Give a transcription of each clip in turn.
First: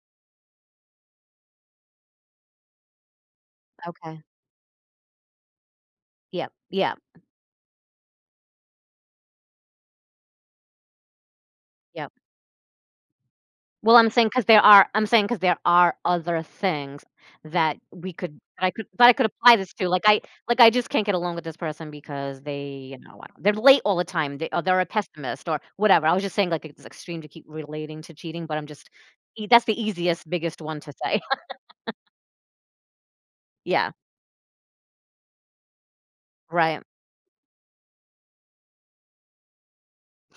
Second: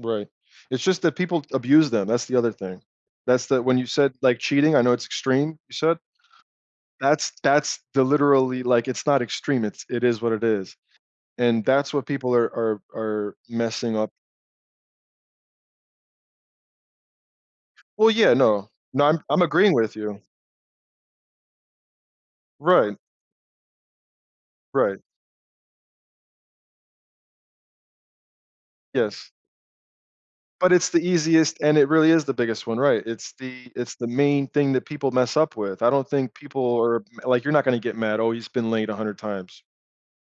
Right. It's just that people abuse them, that's the other thing. That's the when you said, Okay. like, cheating, I know it's extreme, you said. Yep, yep. That's that's the literally, like, it's not extreme, it's it is what it is. And that's what Yep. people are are are Well, messing I'm up. saying 'cause there are I'm saying 'cause there are other things that Well, we yeah, could that I no. could No, that I I'm could I'm apply this agreeing to. with Like, I you. like, I just can't get along with this person because they, Right. you know what, they're late all the time, they a they're a Right. pessimist or whatever. I was just saying, like, it's extreme to keep relating to cheating, but I'm just Yes. ea that's the easiest, biggest But one it's to the say. easiest and it really is the biggest one right, it's the Yeah. it's the main thing that people mess up with. I don't think people Right. are, like, "You're not going get mad." "Oh, he's been late 100 times."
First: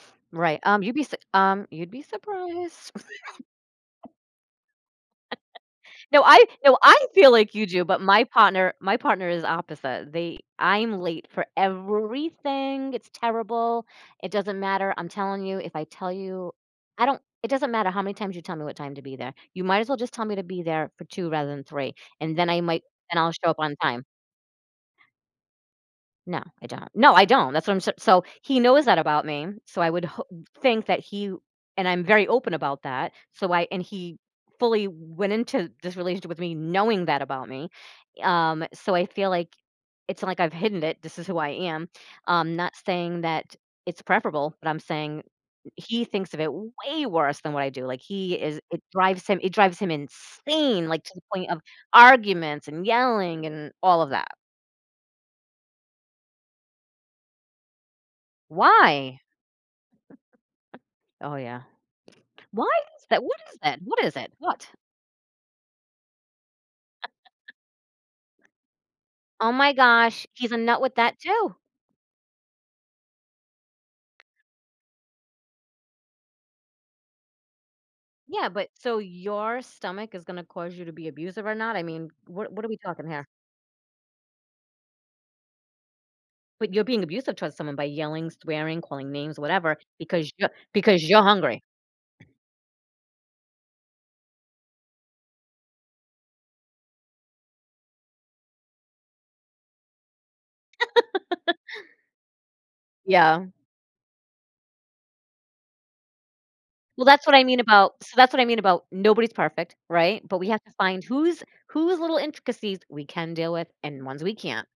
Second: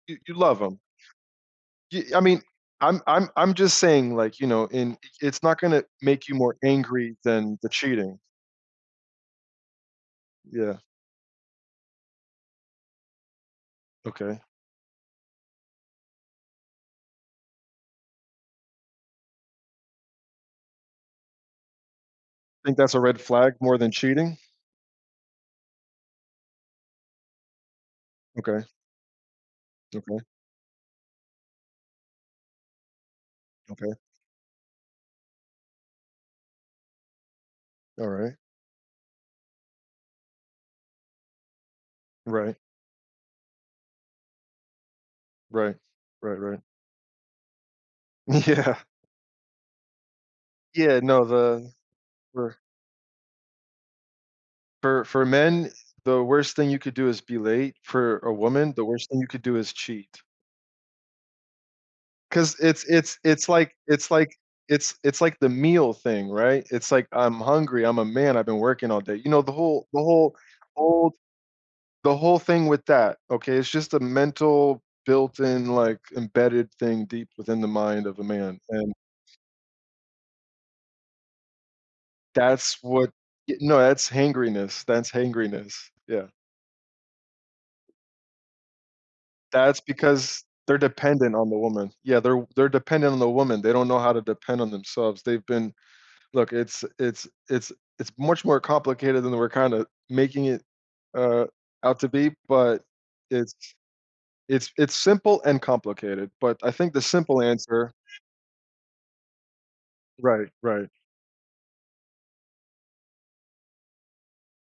You you Right, love him. um, you'd be su um, you'd be Y I mean, surprised. I'm I'm I'm just saying, like, you know, and it's not gonna No, make you I more no, I angry feel like than you the do, but cheating. my partner my partner is opposite. They Yeah. I'm late for everything, it's terrible. It Okay. doesn't matter, I'm telling you if I tell you I don't it doesn't matter how many times you tell me what time to be there. You might as well just tell me to be there for 2:00 rather than 3:00, and then I Think might that's a red then I'll show flag up on more than time. cheating? No, I don't. No, I don't, that's what I'm so so he Okay. knows that about me, so I would Okay. ho think that he and I'm very open about that. So I and Okay. he fully went into this relationship with me, knowing that about me. Alright. Um, so I feel like, it's like I've hidden it- this is who I am. I'm Right. not stating that it's preferable, but I'm saying Right. he thinks Right, of it right. way worse than what I do, like, he is Yeah. it drives him it drives him insane, Yeah, like, to the no point of the per arguments and yelling and all of that. For for men, the worst thing you could do is be late. For a woman, the worst thing Why? you could do is cheat. Oh, yeah. 'Cause Why it's is it's that? What it's is like that? What it's is it? like What? it's it's like the meal thing, right? It's like, "I'm hungry. I'm a man. I've been working all day." You know Oh the my whole the gosh. whole He's a nut the with whole that too! the whole thing with that, okay, is just a mental built-in, like, embedded thing deep within the mind of a Yeah, man but and so your stomach is gonna cause you to be abusive or not? I mean, what what are we That's talking what here? y no, that's hangryness, that's hangryness. Yeah. But you're being abusive towards someone by yelling, swearing, calling names, whatever, That's because because you're they're because you're dependent on the hungry. woman. Yeah, they're they're dependent on the woman. They don't know how to depend on themselves. They've been look, it's it's it's it's much more complicated than we're kinda making it, uh, out to be, but Yeah. it's it's it's simple and complicated, but I think the Well, that's what simple I mean answer about so that's what I mean about, "Nobody's perfect." Right? But we Right, have to right. find whose whose little intricacies we can deal with and ones we can't.